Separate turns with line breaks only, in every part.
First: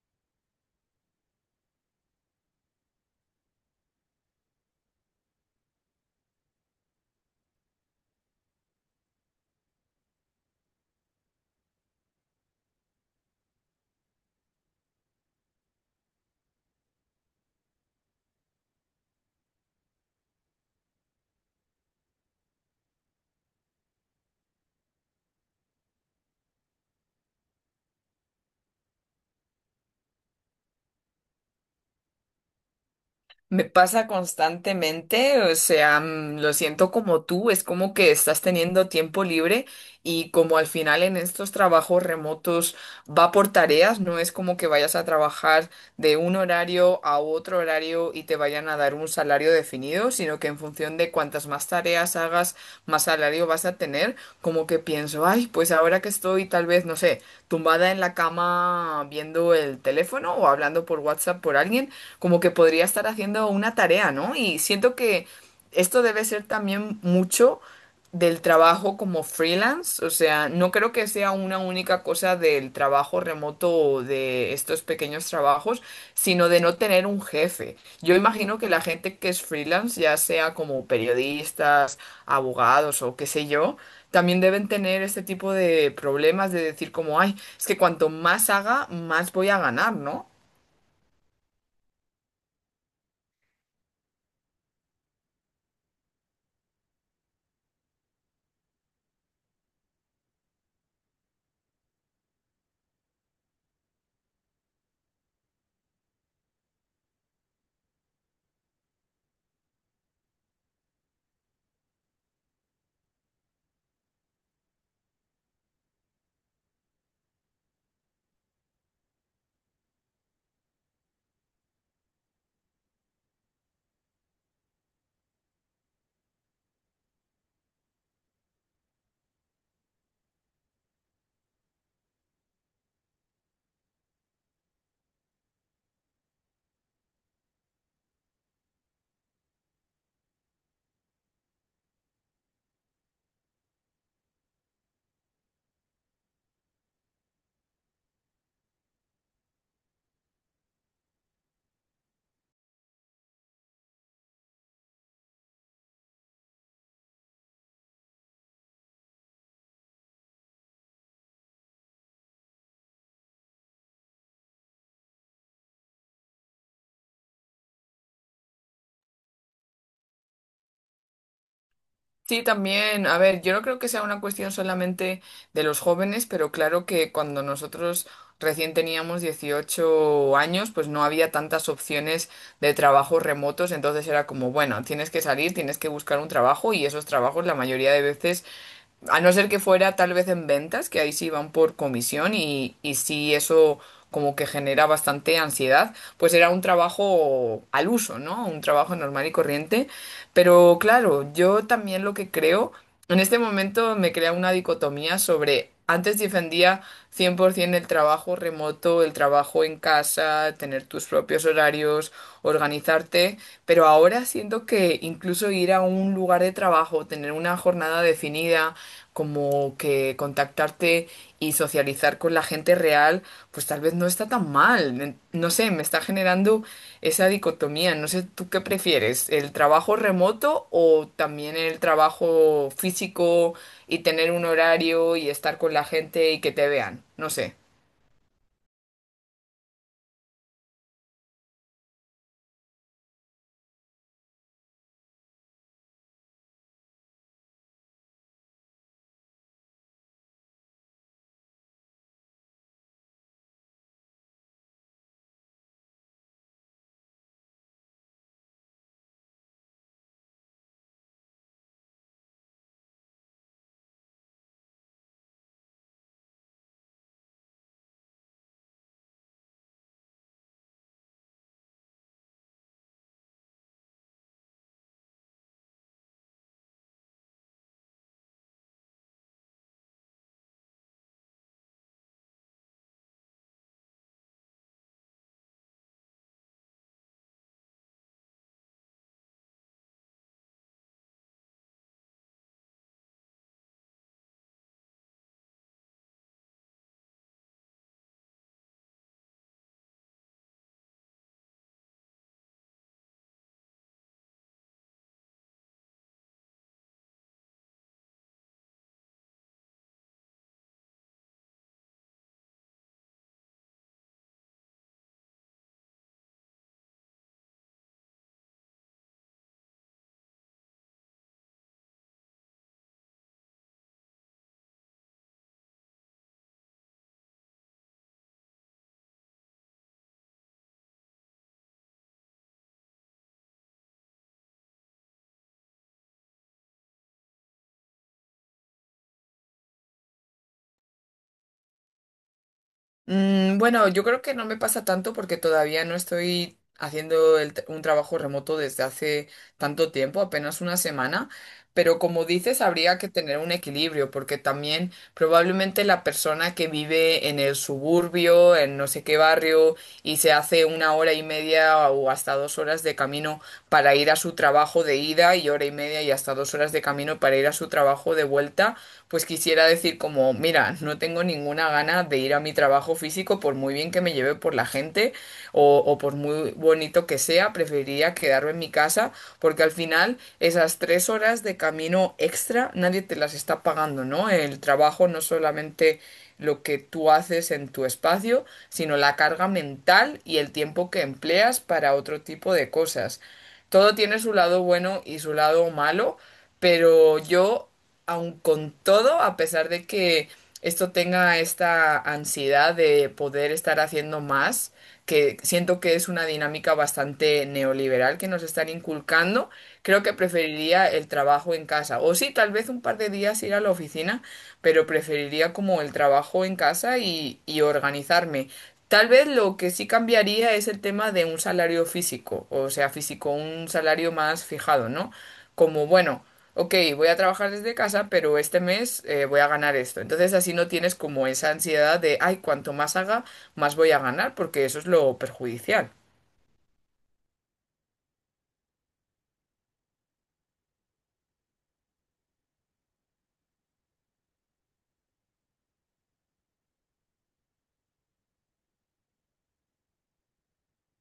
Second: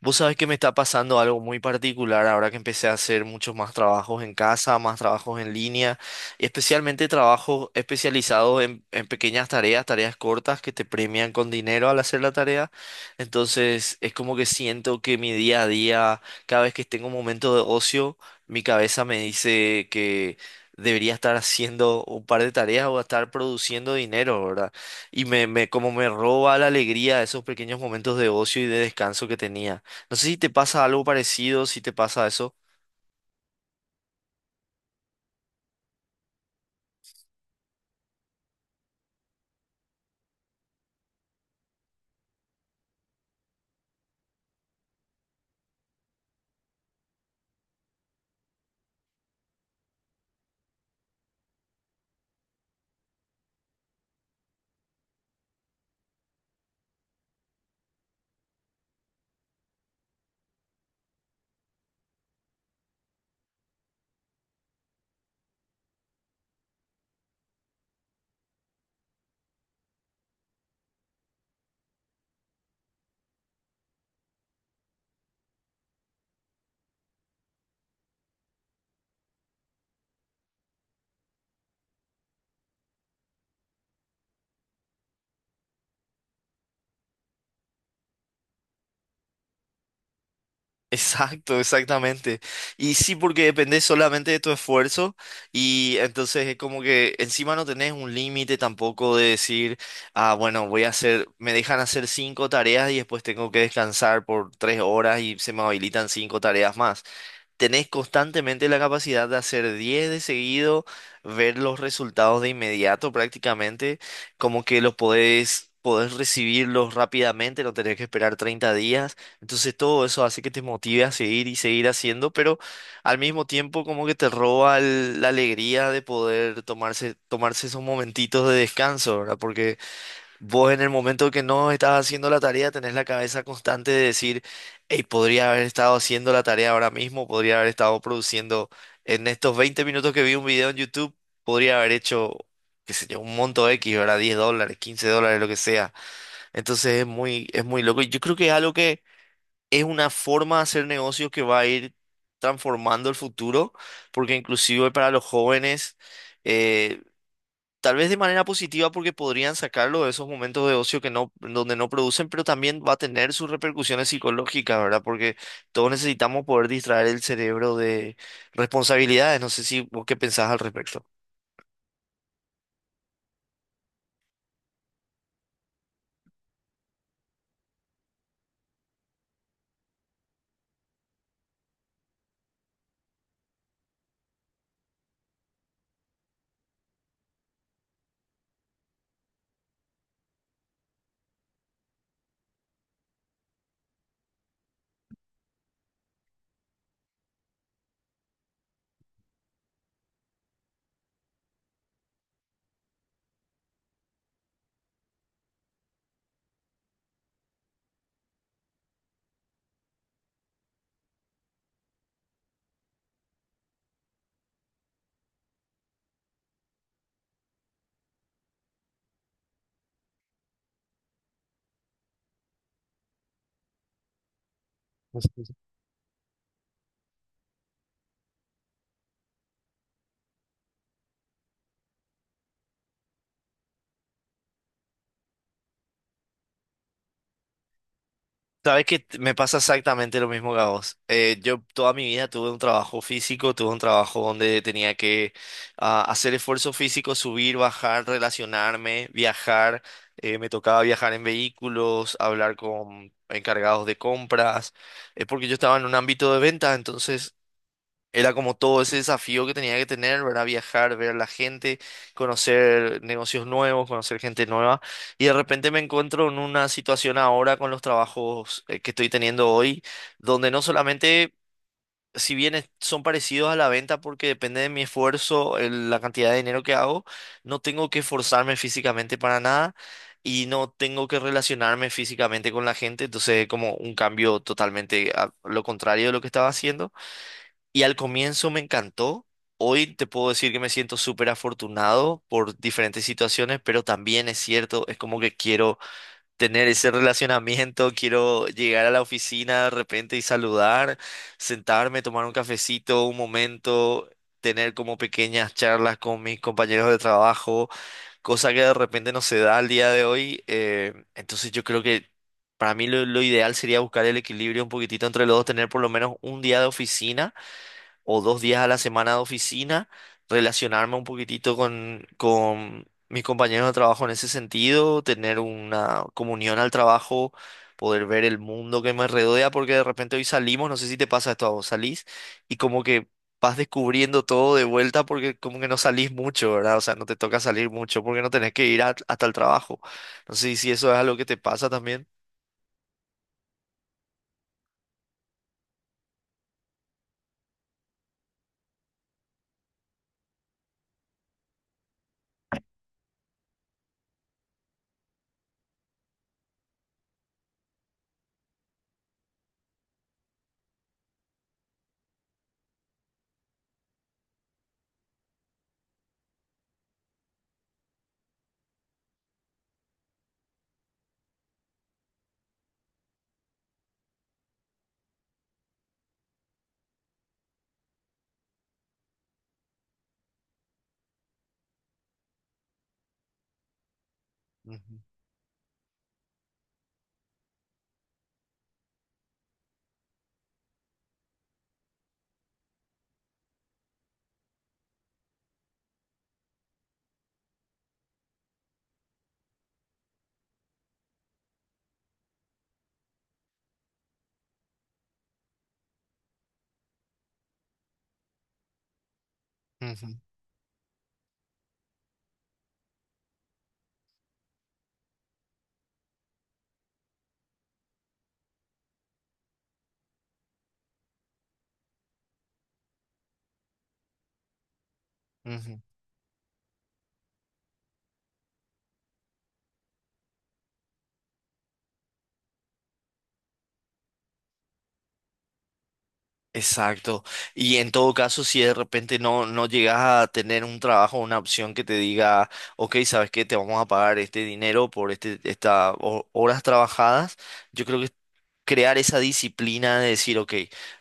Vos sabés que me está pasando algo muy particular ahora que empecé a hacer muchos más trabajos en casa, más trabajos en línea, y especialmente trabajos especializados en pequeñas tareas, tareas cortas que te premian con dinero al hacer la tarea. Entonces es como que siento que mi día a día, cada vez que tengo un momento de ocio, mi cabeza me dice que debería estar haciendo un par de tareas o estar produciendo dinero, ¿verdad? Y como me roba la alegría de esos pequeños momentos de ocio y de descanso que tenía. No sé si te pasa algo parecido, si te pasa eso.
Me pasa constantemente, o sea, lo siento como tú, es como que estás teniendo tiempo libre, y como al final en estos trabajos remotos va por tareas, no es como que vayas a trabajar de un horario a otro horario y te vayan a dar un salario definido, sino que en función de cuantas más tareas hagas, más salario vas a tener, como que pienso, ay, pues ahora que estoy tal vez, no sé, tumbada en la cama viendo el teléfono o hablando por WhatsApp por alguien, como que podría estar haciendo una tarea, ¿no? Y siento que esto debe ser también mucho del trabajo como freelance, o sea, no creo que sea una única cosa del trabajo remoto o de estos pequeños trabajos, sino de no tener un jefe. Yo imagino que la gente que es freelance, ya sea como periodistas, abogados o qué sé yo, también deben tener este tipo de problemas de decir como, ay, es que cuanto más haga, más voy a ganar, ¿no?
Exacto, exactamente. Y sí, porque depende solamente de tu esfuerzo y entonces es como que encima no tenés un límite tampoco de decir, ah, bueno, voy a hacer, me dejan hacer cinco tareas y después tengo que descansar por 3 horas y se me habilitan cinco tareas más. Tenés constantemente la capacidad de hacer 10 de seguido, ver los resultados de inmediato prácticamente, como que los podés recibirlos rápidamente, no tenés que esperar 30 días. Entonces todo eso hace que te motive a seguir y seguir haciendo, pero al mismo tiempo como que te roba la alegría de poder tomarse esos momentitos de descanso, ¿verdad? Porque vos en el momento que no estás haciendo la tarea tenés la cabeza constante de decir, hey, podría haber estado haciendo la tarea ahora mismo, podría haber estado produciendo en estos 20 minutos que vi un video en YouTube, podría haber hecho, qué sé yo, un monto X, ¿verdad? $10, $15, lo que sea. Entonces es muy loco. Y yo creo que es algo que es una forma de hacer negocios que va a ir transformando el futuro, porque inclusive para los jóvenes... eh, tal vez de manera positiva porque podrían sacarlo de esos momentos de ocio que no, donde no producen, pero también va a tener sus repercusiones psicológicas, ¿verdad? Porque todos necesitamos poder distraer el cerebro de responsabilidades. No sé si vos qué pensás al respecto.
Sí, también. A ver, yo no creo que sea una cuestión solamente de los jóvenes, pero claro que cuando nosotros recién teníamos 18 años, pues no había tantas opciones de trabajos remotos, entonces era como, bueno, tienes que salir, tienes que buscar un trabajo y esos trabajos la mayoría de veces... A no ser que fuera tal vez en ventas, que ahí sí van por comisión y sí eso como que genera bastante ansiedad, pues era un trabajo al uso, ¿no? Un trabajo normal y corriente. Pero claro, yo también lo que creo, en este momento me crea una dicotomía sobre antes defendía 100% el trabajo remoto, el trabajo en casa, tener tus propios horarios, organizarte, pero ahora siento que incluso ir a un lugar de trabajo, tener una jornada definida, como que contactarte y socializar con la gente real, pues tal vez no está tan mal. No sé, me está generando esa dicotomía. No sé, ¿tú qué prefieres? ¿El trabajo remoto o también el trabajo físico y tener un horario y estar con la gente y que te vean? No sé.
Sabes que me pasa exactamente lo mismo que a vos. Yo toda mi vida tuve un trabajo físico, tuve un trabajo donde tenía que hacer esfuerzo físico, subir, bajar, relacionarme, viajar. Me tocaba viajar en vehículos, hablar con encargados de compras, porque yo estaba en un ámbito de venta, entonces era como todo ese desafío que tenía que tener, ¿verdad? Viajar, ver a la gente, conocer negocios nuevos, conocer gente nueva. Y de repente me encuentro en una situación ahora con los trabajos que estoy teniendo hoy, donde no solamente, si bien son parecidos a la venta porque depende de mi esfuerzo, la cantidad de dinero que hago, no tengo que esforzarme físicamente para nada y no tengo que relacionarme físicamente con la gente. Entonces, es como un cambio totalmente a lo contrario de lo que estaba haciendo. Y al comienzo me encantó. Hoy te puedo decir que me siento súper afortunado por diferentes situaciones, pero también es cierto, es como que quiero tener ese relacionamiento, quiero llegar a la oficina de repente y saludar, sentarme, tomar un cafecito, un momento, tener como pequeñas charlas con mis compañeros de trabajo, cosa que de repente no se da al día de hoy. Yo creo que para mí lo ideal sería buscar el equilibrio un poquitito entre los dos, tener por lo menos un día de oficina o dos días a la semana de oficina, relacionarme un poquitito con mis compañeros de trabajo en ese sentido, tener una comunión al trabajo, poder ver el mundo que me rodea, porque de repente hoy salimos, no sé si te pasa esto a vos, salís y como que vas descubriendo todo de vuelta porque como que no salís mucho, ¿verdad? O sea, no te toca salir mucho porque no tenés que ir hasta el trabajo. No sé si eso es algo que te pasa también.
Mm, bueno, yo creo que no me pasa tanto porque todavía no estoy haciendo un trabajo remoto desde hace tanto tiempo, apenas una semana. Pero como dices, habría que tener un equilibrio, porque también probablemente la persona que vive en el suburbio, en no sé qué barrio, y se hace una hora y media o hasta 2 horas de camino para ir a su trabajo de ida y hora y media y hasta 2 horas de camino para ir a su trabajo de vuelta, pues quisiera decir como, mira, no tengo ninguna gana de ir a mi trabajo físico por muy bien que me lleve por la gente o por muy bonito que sea, preferiría quedarme en mi casa porque al final esas 3 horas de camino extra nadie te las está pagando, ¿no? El
Ujú,
trabajo no solamente lo que tú haces en tu espacio, sino la carga mental y el tiempo que empleas para otro tipo de cosas. Todo tiene su lado bueno y su lado malo, pero yo, aun con todo, a pesar de que esto tenga esta ansiedad de poder estar haciendo más, que siento que es una dinámica bastante neoliberal que nos están inculcando, creo que
ujú,
preferiría el trabajo en casa. O sí, tal vez un par de días ir a la oficina, pero preferiría como el trabajo en casa y organizarme. Tal vez lo que sí cambiaría es el tema de un salario físico, o sea, físico, un salario más fijado, ¿no?
ujú.
Como, bueno, ok, voy a trabajar desde casa, pero este mes voy a ganar esto. Entonces así no tienes como esa ansiedad de, ay, cuanto más haga, más voy a ganar, porque eso es lo perjudicial.
Exacto. Y en todo caso, si de repente no llegas a tener un trabajo, una opción que te diga, ok, ¿sabes qué? Te vamos a pagar este dinero por estas horas trabajadas. Yo creo que crear esa disciplina de decir, ok,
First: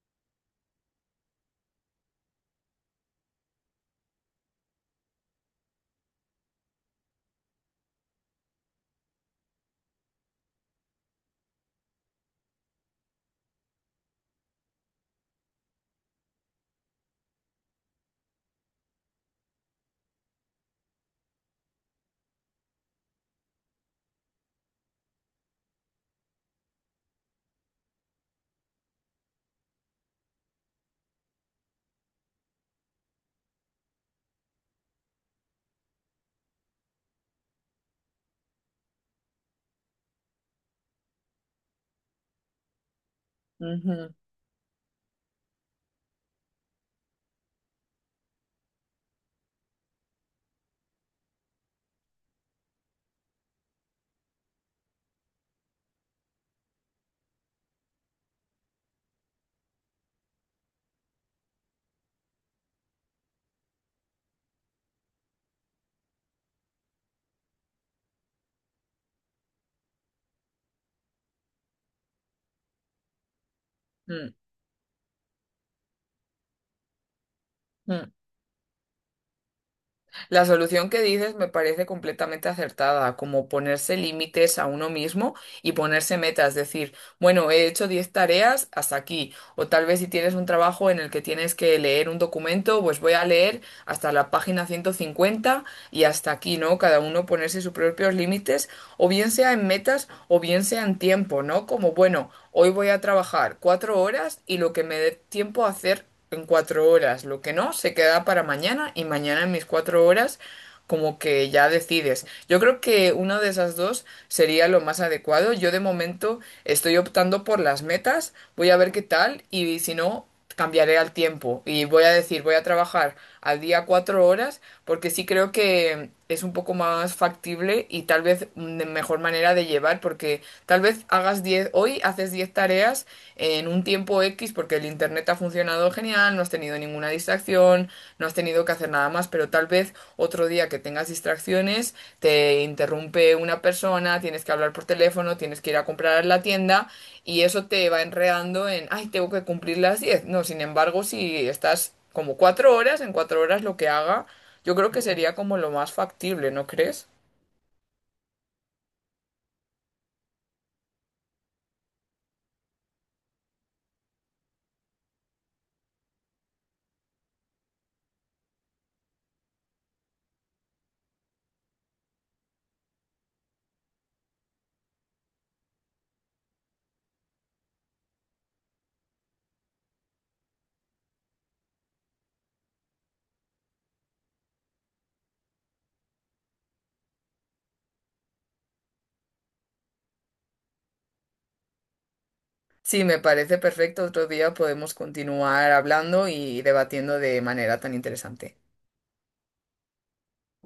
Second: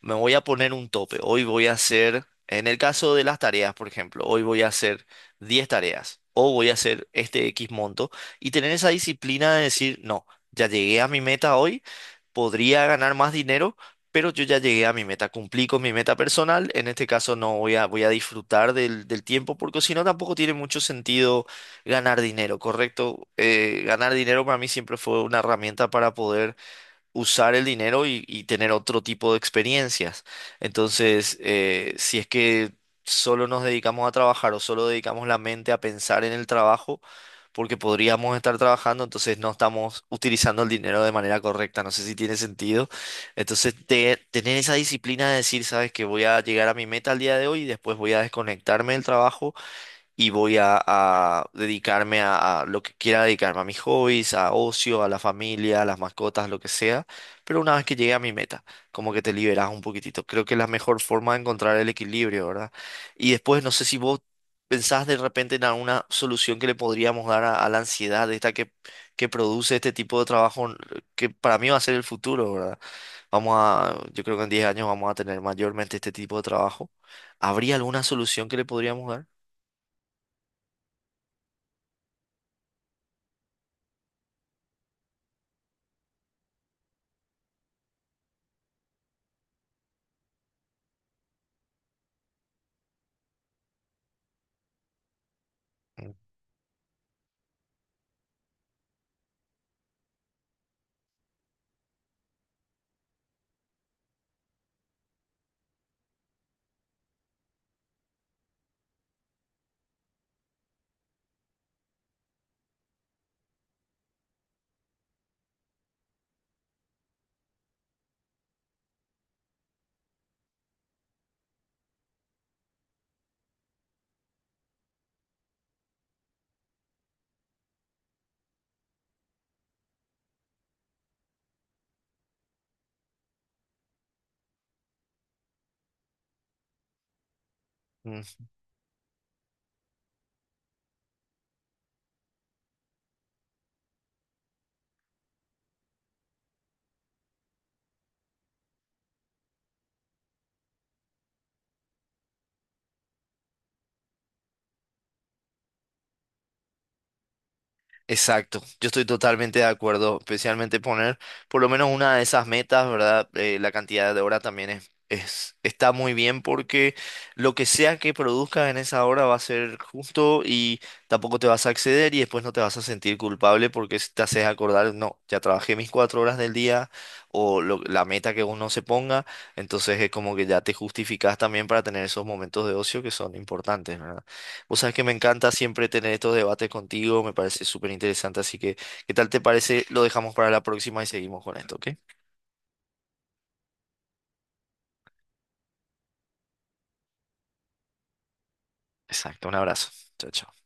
me voy a poner un tope, hoy voy a hacer, en el caso de las tareas, por ejemplo, hoy voy a hacer 10 tareas o voy a hacer este X monto y tener esa disciplina de decir, no, ya llegué a mi meta hoy, podría ganar más dinero. Pero yo ya llegué a mi meta, cumplí con mi meta personal. En este caso no voy a, voy a disfrutar del tiempo porque si no tampoco tiene mucho sentido ganar dinero, ¿correcto? Ganar dinero para mí siempre fue una herramienta para poder usar el dinero y tener otro tipo de experiencias. Entonces, si es que solo nos dedicamos a trabajar o solo dedicamos la mente a pensar en el trabajo, porque podríamos estar trabajando, entonces no estamos utilizando el dinero de manera correcta. No sé si tiene sentido. Entonces,
Ujú.
tener esa disciplina de decir, sabes que voy a llegar a mi meta al día de hoy y después voy a desconectarme del trabajo y voy a dedicarme a lo que quiera dedicarme, a mis hobbies, a ocio, a la familia, a las mascotas, lo que sea, pero una vez que llegue a mi meta, como que te liberas un poquitito. Creo que es la mejor forma de encontrar el equilibrio, ¿verdad? Y después, no sé si vos pensás de repente en alguna solución que le podríamos dar a la ansiedad esta que produce este tipo de trabajo, que para mí va a ser el futuro, ¿verdad? Yo
Mm,
creo que en 10 años vamos a tener mayormente este tipo de trabajo. ¿Habría alguna
mm.
solución que le podríamos
La solución que dices me parece completamente acertada, como ponerse límites a uno mismo y ponerse metas, decir, bueno, he hecho 10 tareas hasta aquí, o tal vez si tienes un trabajo en el que tienes que leer un documento, pues voy a leer hasta la página 150 y hasta aquí, ¿no? Cada uno ponerse sus propios límites, o bien sea en metas o bien sea en tiempo, ¿no? Como, bueno, hoy voy a trabajar 4 horas y lo que me dé tiempo a hacer en 4 horas, lo que no, se queda para mañana y mañana en mis 4 horas como que ya decides. Yo creo que una de esas dos sería lo más adecuado. Yo de momento estoy optando por las metas, voy a ver qué tal y si no, cambiaré al tiempo y voy a decir, voy a trabajar al día 4 horas porque sí creo que es un poco más factible y tal vez una mejor manera de llevar porque tal vez hagas diez, hoy haces 10 tareas en un tiempo X porque el internet ha funcionado genial, no has tenido ninguna distracción, no has
dar?
tenido que hacer nada más, pero tal vez otro día que tengas distracciones te interrumpe una persona, tienes que hablar por teléfono, tienes que ir a comprar a la tienda y eso te va enredando en, ay, tengo que cumplir las 10. No, sin embargo, si estás como 4 horas, en 4 horas lo que haga, yo creo que sería como lo más factible, ¿no crees?
Exacto, yo estoy totalmente de acuerdo, especialmente poner por lo menos una de esas metas, ¿verdad? La cantidad de horas también está muy bien porque lo que sea que produzcas en esa hora va a ser justo y tampoco te vas a exceder y después no te vas a sentir culpable porque si te haces acordar, no, ya trabajé mis 4 horas del día o la meta que uno se ponga, entonces es como que ya te justificas también para tener esos momentos de ocio que son importantes, verdad. Vos sabés que me encanta siempre tener estos debates contigo, me parece súper interesante, así que, ¿qué tal te parece? Lo dejamos para la próxima y seguimos con esto, ¿ok?
Sí, me parece perfecto. Otro día podemos continuar hablando y debatiendo de manera tan interesante.
Exacto, un abrazo. Chao, chao.